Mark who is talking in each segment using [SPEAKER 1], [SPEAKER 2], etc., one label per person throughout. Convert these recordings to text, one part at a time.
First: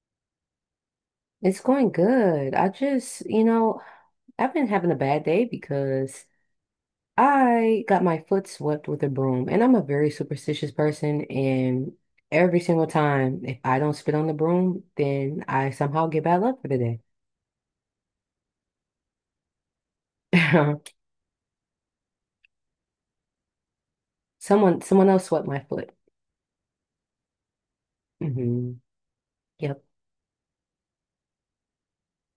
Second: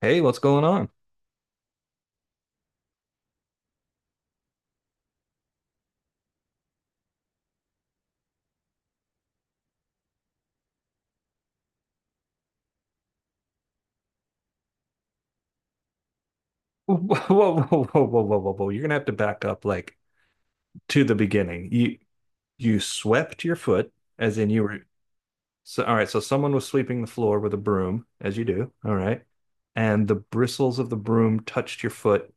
[SPEAKER 1] Hey, what's going on?
[SPEAKER 2] It's going good. I just, you know, I've been having a bad day because I got my foot swept with a broom, and I'm a very superstitious person. And every single time, if I don't spit on the broom, then I somehow get bad luck for the
[SPEAKER 1] Whoa,
[SPEAKER 2] day.
[SPEAKER 1] whoa, whoa, whoa, whoa, whoa, whoa, whoa. You're gonna have to back up like to the beginning. You swept your foot, as in you were.
[SPEAKER 2] Someone else swept my
[SPEAKER 1] So,
[SPEAKER 2] foot.
[SPEAKER 1] all right, so someone was sweeping the floor with a broom, as you do,
[SPEAKER 2] Hmm.
[SPEAKER 1] all right,
[SPEAKER 2] Yep.
[SPEAKER 1] and the bristles of the broom touched your foot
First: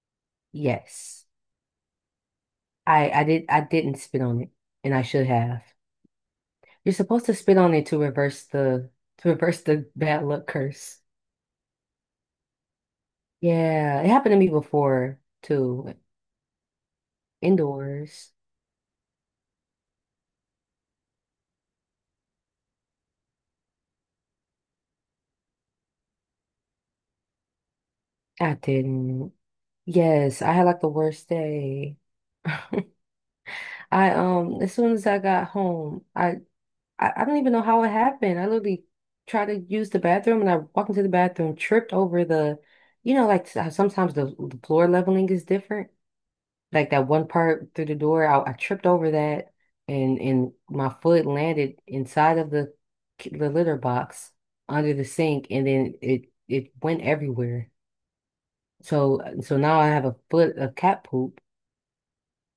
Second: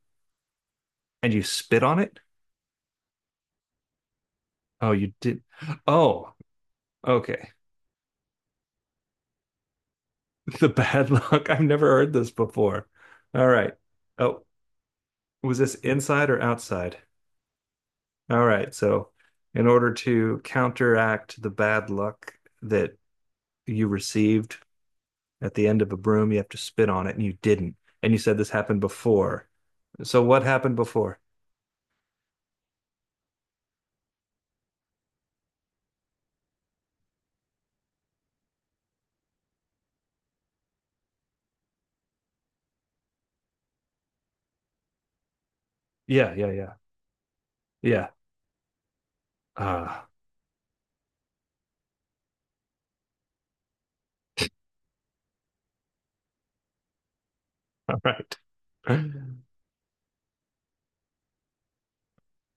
[SPEAKER 2] Yes.
[SPEAKER 1] and you spit on it?
[SPEAKER 2] I did. I didn't spit on it,
[SPEAKER 1] Oh,
[SPEAKER 2] and I
[SPEAKER 1] you
[SPEAKER 2] should
[SPEAKER 1] did.
[SPEAKER 2] have.
[SPEAKER 1] Oh,
[SPEAKER 2] You're supposed to
[SPEAKER 1] okay.
[SPEAKER 2] spit on it to reverse the bad luck
[SPEAKER 1] The
[SPEAKER 2] curse.
[SPEAKER 1] bad luck. I've never heard this before. All right.
[SPEAKER 2] Yeah, it happened to
[SPEAKER 1] Oh,
[SPEAKER 2] me before
[SPEAKER 1] was this
[SPEAKER 2] too.
[SPEAKER 1] inside or outside?
[SPEAKER 2] Indoors.
[SPEAKER 1] All right. So, in order to counteract the bad luck that you received at the end of a broom, you have to spit on it, and you didn't. And you said this
[SPEAKER 2] I
[SPEAKER 1] happened
[SPEAKER 2] didn't.
[SPEAKER 1] before. So,
[SPEAKER 2] Yes,
[SPEAKER 1] what
[SPEAKER 2] I had
[SPEAKER 1] happened
[SPEAKER 2] like the
[SPEAKER 1] before?
[SPEAKER 2] worst day. I As soon as I got home, I don't even know how it happened. I literally tried to use the bathroom and I walked into the bathroom, tripped over the, like how sometimes the floor leveling is different.
[SPEAKER 1] Yeah, yeah, yeah,
[SPEAKER 2] Like that one part through the
[SPEAKER 1] yeah.
[SPEAKER 2] door, I tripped over that,
[SPEAKER 1] Ah,
[SPEAKER 2] and my foot landed inside of the litter box under the sink, and then it went everywhere.
[SPEAKER 1] all right.
[SPEAKER 2] So uh, so now I have a foot of cat poop,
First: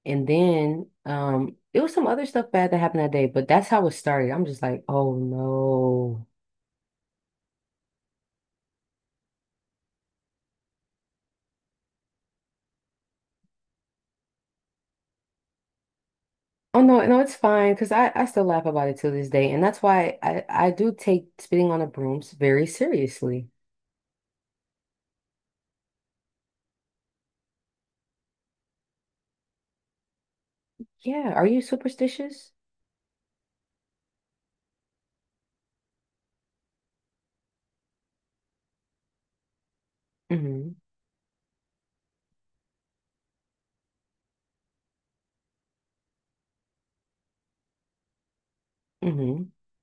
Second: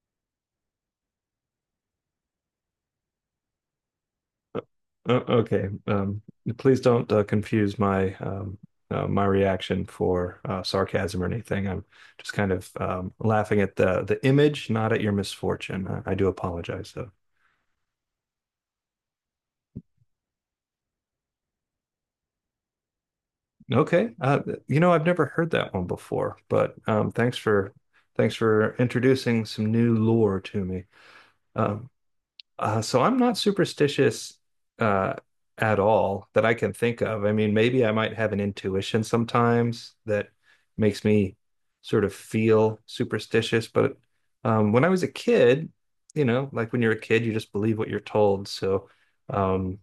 [SPEAKER 2] and then it was some other stuff bad that happened that day, but that's how it started. I'm just like, oh
[SPEAKER 1] Okay.
[SPEAKER 2] no.
[SPEAKER 1] Please don't confuse my my reaction for sarcasm or anything. I'm just kind of laughing at the image, not at your misfortune. I do
[SPEAKER 2] Oh
[SPEAKER 1] apologize,
[SPEAKER 2] no,
[SPEAKER 1] though.
[SPEAKER 2] no, it's fine because I still laugh about it to this day, and that's why I do take spitting on the brooms very seriously.
[SPEAKER 1] Okay. I've never heard that one before, but thanks for introducing some new lore to me.
[SPEAKER 2] Yeah, are you
[SPEAKER 1] Um,
[SPEAKER 2] superstitious?
[SPEAKER 1] so I'm not superstitious uh, at all that I can think of. I mean, maybe I might have an intuition sometimes that
[SPEAKER 2] Mm-hmm.
[SPEAKER 1] makes me sort of feel superstitious, but when I was a kid, you know, like when you're a kid, you just believe what you're told. So
[SPEAKER 2] Mm-hmm.
[SPEAKER 1] um,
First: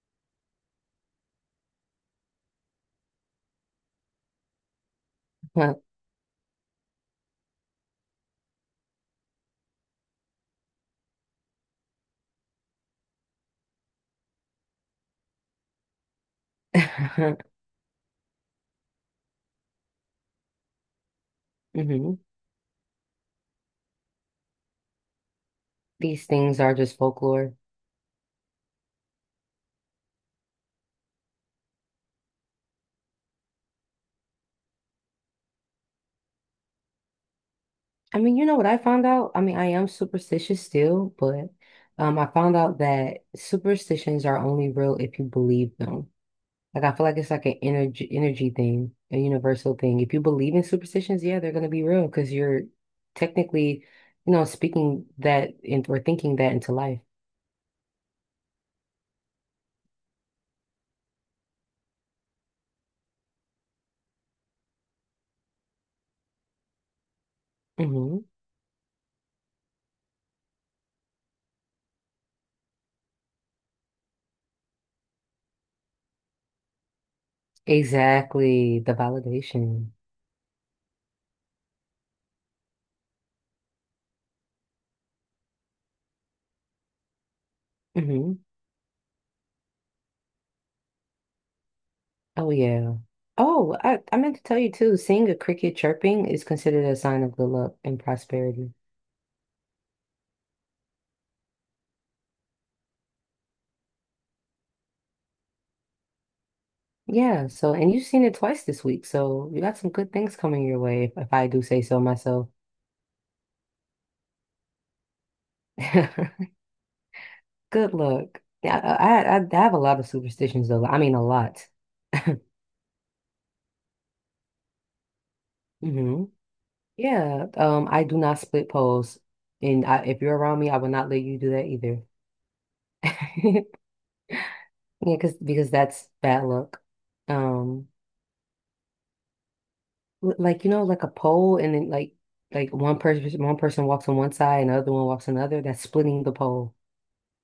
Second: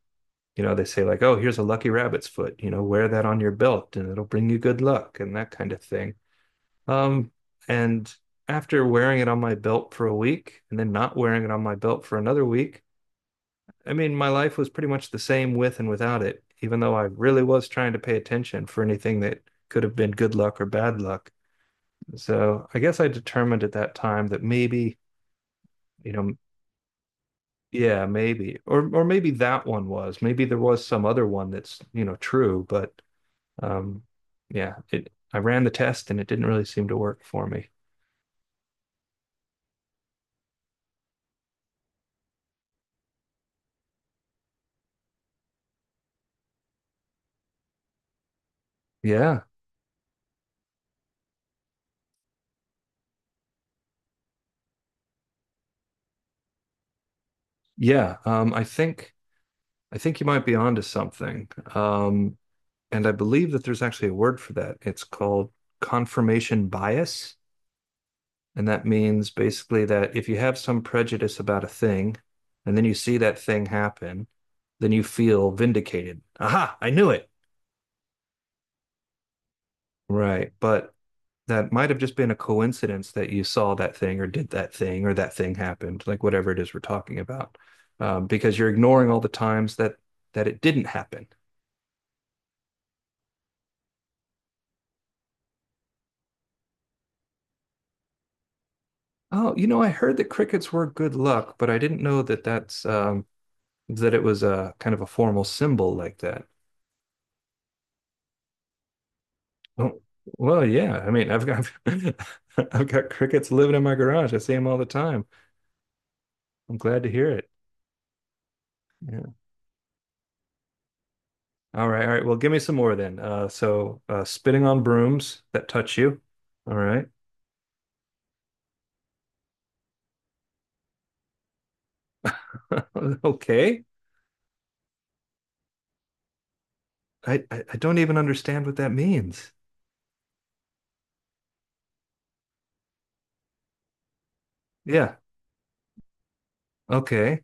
[SPEAKER 1] you know they say, like, oh, here's a lucky rabbit's foot, you know, wear that on your belt, and it'll bring you good luck and that kind of thing. um and after wearing it on my belt for a week and then not wearing it on my belt for another week, I mean, my life was pretty much the same with and without it, even though I really was trying to pay attention for anything that could have been good luck or bad luck.
[SPEAKER 2] Mm-hmm.
[SPEAKER 1] So I guess I determined at that time that maybe, you
[SPEAKER 2] These
[SPEAKER 1] know,
[SPEAKER 2] things are just folklore.
[SPEAKER 1] yeah, maybe, or maybe that one was, maybe there was some other one that's, you know, true, but Um, yeah, it I ran the test and it didn't really seem to work for me.
[SPEAKER 2] I mean, you know what I found out? I mean, I am superstitious still, but I found out that superstitions are only real if you believe them. Like I feel like it's like an energy thing, a
[SPEAKER 1] Yeah.
[SPEAKER 2] universal thing. If you believe in superstitions, yeah, they're gonna be real because you're technically, speaking that in, or thinking that into life.
[SPEAKER 1] Yeah. I think you might be onto something. Um, and I believe that there's actually a word for that. It's called confirmation bias.
[SPEAKER 2] Hmm.
[SPEAKER 1] And that means basically that if you have some prejudice about a thing and then you see that thing happen, then you feel vindicated. Aha, I knew it.
[SPEAKER 2] Exactly, the validation.
[SPEAKER 1] Right. But that might have just been a coincidence that you saw that thing or did that thing or that thing happened, like whatever it is we're talking about,
[SPEAKER 2] Hmm.
[SPEAKER 1] because you're ignoring all the times that it didn't happen.
[SPEAKER 2] Oh yeah. Oh, I meant to tell you too, seeing a cricket chirping is considered a sign of good luck and prosperity.
[SPEAKER 1] Oh, you know, I heard that crickets were good luck, but I didn't know that that's that it was a kind of a formal symbol like that.
[SPEAKER 2] Yeah, so and you've seen it twice this week, so you got some
[SPEAKER 1] Oh,
[SPEAKER 2] good things
[SPEAKER 1] well,
[SPEAKER 2] coming your
[SPEAKER 1] yeah.
[SPEAKER 2] way,
[SPEAKER 1] I
[SPEAKER 2] if,
[SPEAKER 1] mean,
[SPEAKER 2] if
[SPEAKER 1] I've
[SPEAKER 2] I do
[SPEAKER 1] got
[SPEAKER 2] say so myself.
[SPEAKER 1] I've got crickets living in my garage. I see them all the time. I'm glad to hear it.
[SPEAKER 2] Good luck. Yeah, I,
[SPEAKER 1] Yeah.
[SPEAKER 2] I I have a lot of superstitions though. I mean, a lot.
[SPEAKER 1] All right, all right. Well, give me some more then. Spitting on brooms that touch you.
[SPEAKER 2] Hmm.
[SPEAKER 1] All right.
[SPEAKER 2] Yeah, I do not split poles. And I, if you're around me, I will not let you do that either.
[SPEAKER 1] Okay.
[SPEAKER 2] Yeah, because that's bad luck.
[SPEAKER 1] I
[SPEAKER 2] Um,
[SPEAKER 1] don't even understand what that means.
[SPEAKER 2] Like, like a pole, and then like one person walks on one side and the other one
[SPEAKER 1] Yeah.
[SPEAKER 2] walks on the other. That's splitting the pole.
[SPEAKER 1] Okay.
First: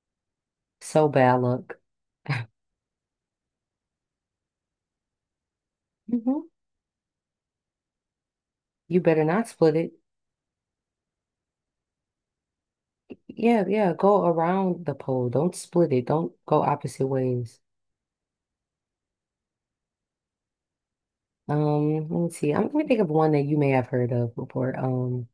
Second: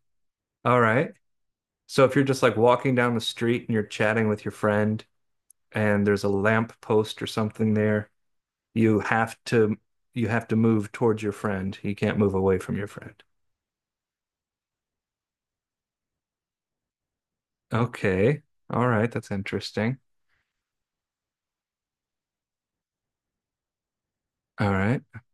[SPEAKER 1] All
[SPEAKER 2] So
[SPEAKER 1] right.
[SPEAKER 2] bad luck.
[SPEAKER 1] So if you're just like walking down the street and you're chatting with your friend and there's a
[SPEAKER 2] Hmm.
[SPEAKER 1] lamp post or something there, you
[SPEAKER 2] You better
[SPEAKER 1] have
[SPEAKER 2] not
[SPEAKER 1] to
[SPEAKER 2] split it.
[SPEAKER 1] you have to move towards your friend. You can't move away from your friend.
[SPEAKER 2] Yeah, yeah, go around the pole. Don't split it. Don't go opposite ways.
[SPEAKER 1] Okay. All right. That's interesting.
[SPEAKER 2] Let me see. I'm gonna think of one that you may have heard of
[SPEAKER 1] All
[SPEAKER 2] before.
[SPEAKER 1] right.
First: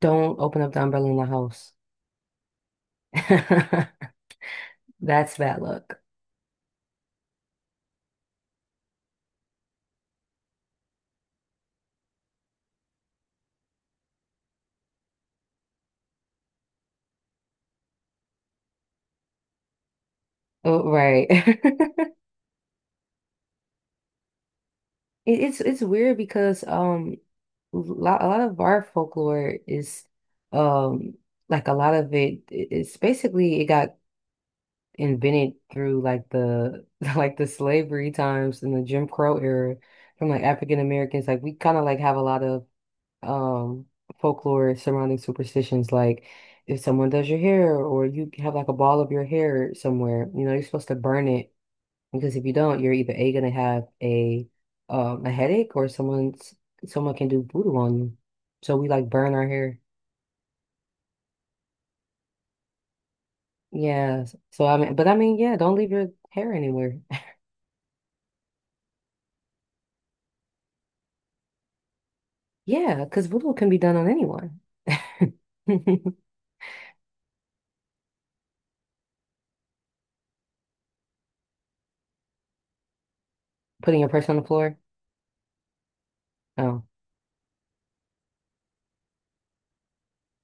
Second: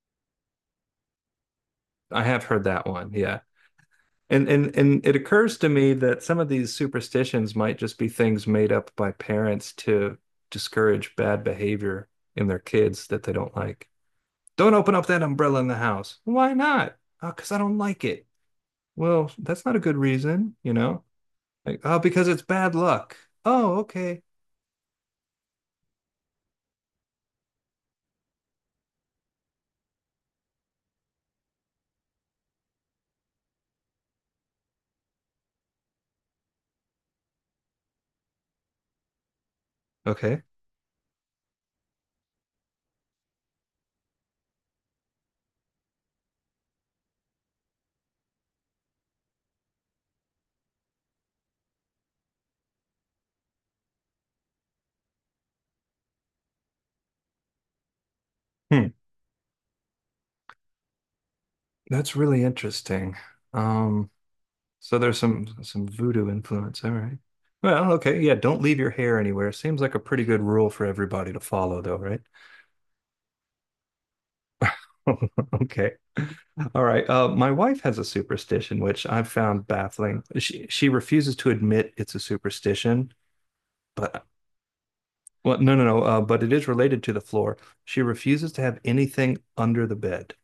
[SPEAKER 2] Don't open up the umbrella in the house.
[SPEAKER 1] I have heard that one. Yeah. And it
[SPEAKER 2] That's
[SPEAKER 1] occurs
[SPEAKER 2] bad
[SPEAKER 1] to me
[SPEAKER 2] luck.
[SPEAKER 1] that some of these superstitions might just be things made up by parents to discourage bad behavior in their kids that they don't like. Don't open up that umbrella in the house. Why not? Oh, because I don't like it. Well, that's not a good reason, you
[SPEAKER 2] Oh,
[SPEAKER 1] know?
[SPEAKER 2] right.
[SPEAKER 1] Like, oh, because it's bad luck. Oh, okay.
[SPEAKER 2] It's weird, because lo a lot of our folklore is um like a lot of it's basically it got invented through like the like the slavery times and the Jim Crow era, from
[SPEAKER 1] Okay.
[SPEAKER 2] like African Americans. Like, we kind of like have a lot of um folklore surrounding superstitions, like if someone does your hair, or you have like a ball of your hair somewhere, you're supposed to burn it, because if you don't, you're either A gonna have a headache, or someone can do voodoo on you. So
[SPEAKER 1] Hmm.
[SPEAKER 2] we like burn our hair.
[SPEAKER 1] That's really interesting. Um,
[SPEAKER 2] Yeah. So I mean,
[SPEAKER 1] So
[SPEAKER 2] but I
[SPEAKER 1] there's
[SPEAKER 2] mean,
[SPEAKER 1] some
[SPEAKER 2] yeah, don't
[SPEAKER 1] some
[SPEAKER 2] leave your
[SPEAKER 1] voodoo
[SPEAKER 2] hair
[SPEAKER 1] influence. All
[SPEAKER 2] anywhere.
[SPEAKER 1] right. Well, okay. Yeah, don't leave your hair anywhere. Seems like a pretty good rule for everybody to follow, though, right?
[SPEAKER 2] Yeah, because voodoo can be done on anyone.
[SPEAKER 1] Okay. All right. My wife has a superstition, which I've found baffling. She refuses to admit it's a superstition,
[SPEAKER 2] Putting a
[SPEAKER 1] but,
[SPEAKER 2] person on the floor.
[SPEAKER 1] well, no, no, no. But it is
[SPEAKER 2] Oh.
[SPEAKER 1] related to the floor. She refuses to have anything under the bed.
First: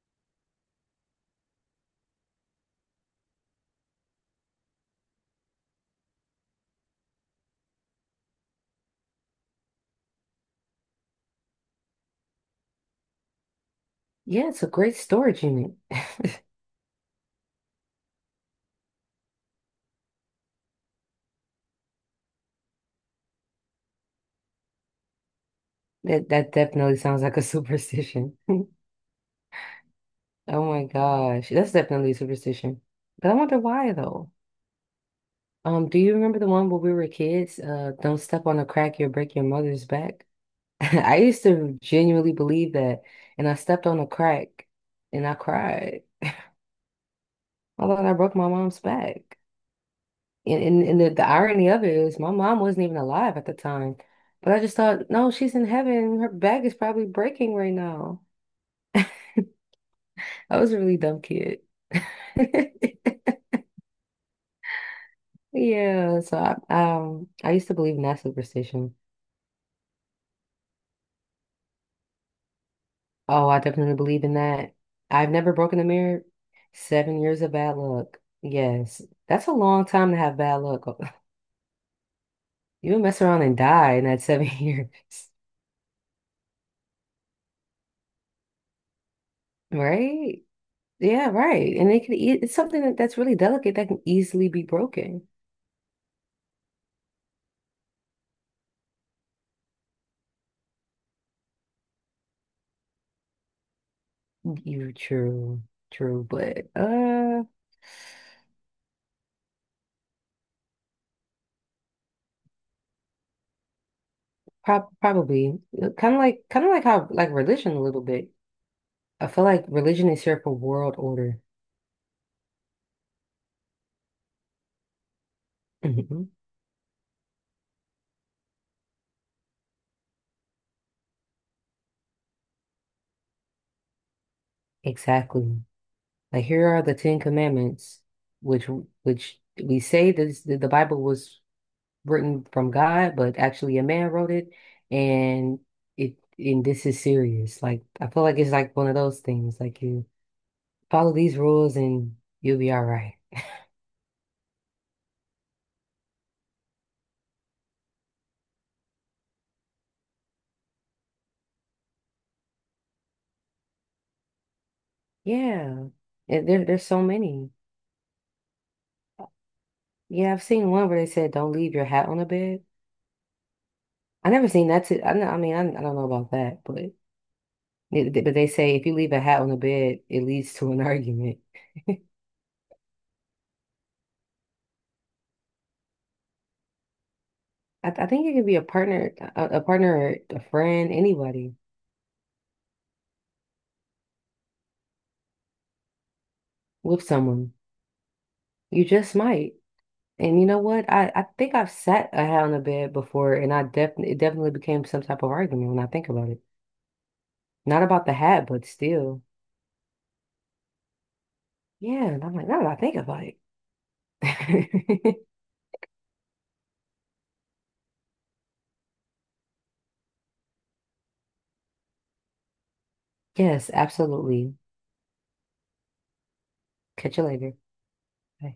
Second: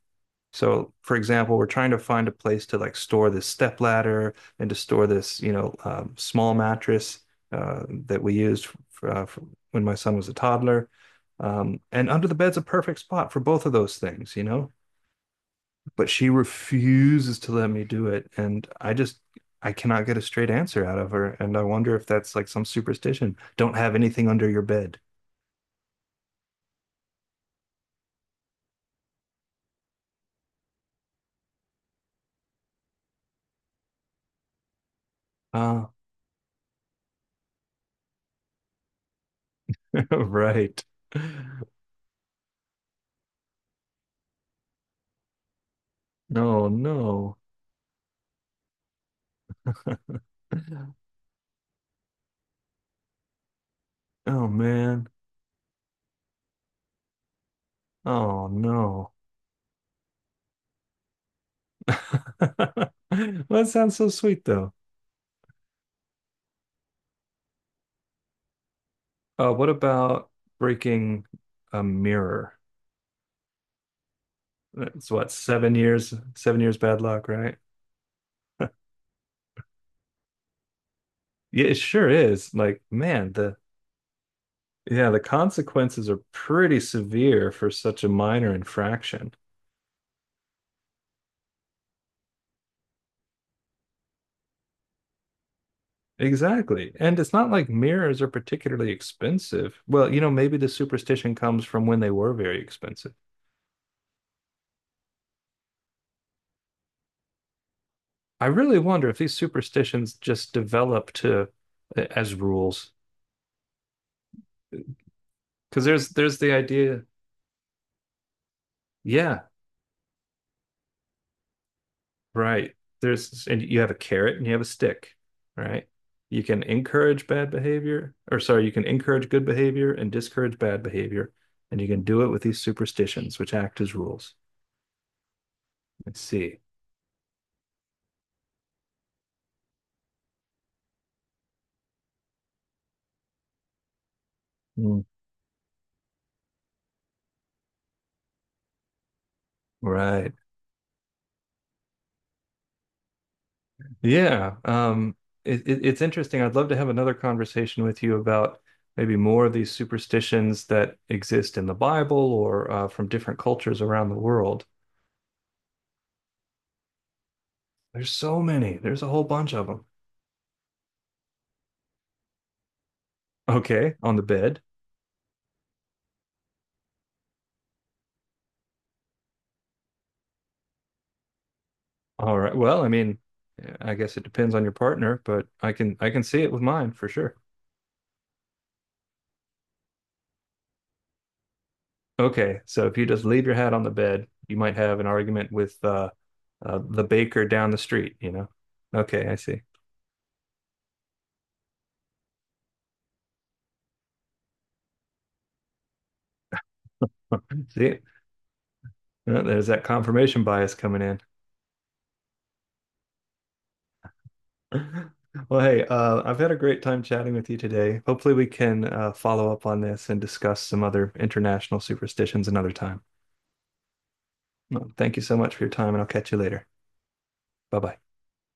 [SPEAKER 1] So, for example, we're trying to find a place to, like, store this step ladder and to store this, small mattress that we used for when my son was a toddler. And under the bed's a perfect spot for both of those things, you
[SPEAKER 2] Yeah, it's a
[SPEAKER 1] know.
[SPEAKER 2] great storage unit.
[SPEAKER 1] But she refuses to let me do it, and I cannot get a straight answer out of her. And I wonder if that's like some superstition. Don't have anything under your bed.
[SPEAKER 2] That definitely sounds like a superstition. Oh my gosh. That's definitely a superstition. But I wonder why though.
[SPEAKER 1] Ah,
[SPEAKER 2] Do you remember the one where we were kids? Don't step on a crack, you'll break your mother's back.
[SPEAKER 1] right.
[SPEAKER 2] I used to genuinely believe that, and I stepped on a crack and I cried.
[SPEAKER 1] No, no.
[SPEAKER 2] I thought I broke my mom's back. And the irony of it is, my mom wasn't even alive at the time.
[SPEAKER 1] Oh,
[SPEAKER 2] But I just
[SPEAKER 1] man.
[SPEAKER 2] thought, no, she's in heaven. Her back is probably breaking right now.
[SPEAKER 1] Oh, no.
[SPEAKER 2] I was a really dumb kid.
[SPEAKER 1] Well, that sounds so sweet though.
[SPEAKER 2] Yeah, so I used to believe in that superstition.
[SPEAKER 1] What about breaking a mirror?
[SPEAKER 2] Oh, I definitely believe in that.
[SPEAKER 1] That's
[SPEAKER 2] I've
[SPEAKER 1] what,
[SPEAKER 2] never
[SPEAKER 1] seven
[SPEAKER 2] broken a
[SPEAKER 1] years,
[SPEAKER 2] mirror.
[SPEAKER 1] seven years bad
[SPEAKER 2] Seven
[SPEAKER 1] luck,
[SPEAKER 2] years of
[SPEAKER 1] right?
[SPEAKER 2] bad luck. Yes. That's a long time to have bad luck.
[SPEAKER 1] Yeah, it sure is. Like,
[SPEAKER 2] You would mess
[SPEAKER 1] man,
[SPEAKER 2] around
[SPEAKER 1] the
[SPEAKER 2] and die in that seven years.
[SPEAKER 1] yeah, the consequences are pretty severe for such a minor infraction.
[SPEAKER 2] Right? Yeah, right. And it can e it's something that's really delicate, that can easily be broken.
[SPEAKER 1] Exactly. And it's not like mirrors are particularly expensive. Well, maybe the superstition comes from when they were very expensive.
[SPEAKER 2] You true, true, but
[SPEAKER 1] I really wonder if these superstitions just develop to as rules.
[SPEAKER 2] probably,
[SPEAKER 1] Because there's
[SPEAKER 2] kind of
[SPEAKER 1] there's
[SPEAKER 2] like
[SPEAKER 1] the
[SPEAKER 2] kind of like
[SPEAKER 1] idea,
[SPEAKER 2] how like religion a little bit. I
[SPEAKER 1] yeah,
[SPEAKER 2] feel like religion is here for world order.
[SPEAKER 1] right. There's and you have a carrot and you have a stick, right?
[SPEAKER 2] Hmm.
[SPEAKER 1] You can encourage bad behavior, or, sorry, you can encourage good behavior and discourage bad behavior, and you can do it with these superstitions, which act as rules.
[SPEAKER 2] Exactly.
[SPEAKER 1] Let's
[SPEAKER 2] Like,
[SPEAKER 1] see.
[SPEAKER 2] here are the Ten Commandments, which which we say this, that the Bible was written from God, but actually a man wrote it,
[SPEAKER 1] Mm.
[SPEAKER 2] and and this is serious. Like I feel like it's like one of those things. Like, you
[SPEAKER 1] Right.
[SPEAKER 2] follow these rules and you'll be all right.
[SPEAKER 1] Yeah, it's interesting. I'd love to have another conversation with you about maybe more of these superstitions that exist in the Bible or from different cultures around the world.
[SPEAKER 2] Yeah. And there's so many.
[SPEAKER 1] There's so many. There's a whole bunch of them.
[SPEAKER 2] Yeah, I've seen one where they said don't leave your hat on the bed.
[SPEAKER 1] Okay, on the
[SPEAKER 2] I never
[SPEAKER 1] bed.
[SPEAKER 2] seen that. I mean, I don't know about that, but but they say if you leave a hat on the bed, it leads to an argument.
[SPEAKER 1] All right. Well, I mean, I guess it depends on your partner, but I can see it with mine for sure.
[SPEAKER 2] I think it could be a partner, a partner, or a friend, anybody
[SPEAKER 1] Okay, so if you just leave your hat on the bed, you might have an argument with
[SPEAKER 2] with
[SPEAKER 1] the baker
[SPEAKER 2] someone.
[SPEAKER 1] down the street, you know?
[SPEAKER 2] You just
[SPEAKER 1] Okay, I
[SPEAKER 2] might.
[SPEAKER 1] see.
[SPEAKER 2] And you know what? I think I've sat a hat on the bed before, and I definitely it definitely became some type of argument when I think about it. Not
[SPEAKER 1] See,
[SPEAKER 2] about the hat, but still.
[SPEAKER 1] yeah, there's that confirmation bias coming in.
[SPEAKER 2] Yeah, and I'm like, now that I think about it.
[SPEAKER 1] Well, hey, I've had a great time chatting with you today. Hopefully, we can follow up on this and discuss some other international superstitions another time.
[SPEAKER 2] Yes, absolutely.
[SPEAKER 1] Well, thank you so much for your time, and I'll catch you later.
[SPEAKER 2] Catch you later.
[SPEAKER 1] Bye bye.
[SPEAKER 2] Bye.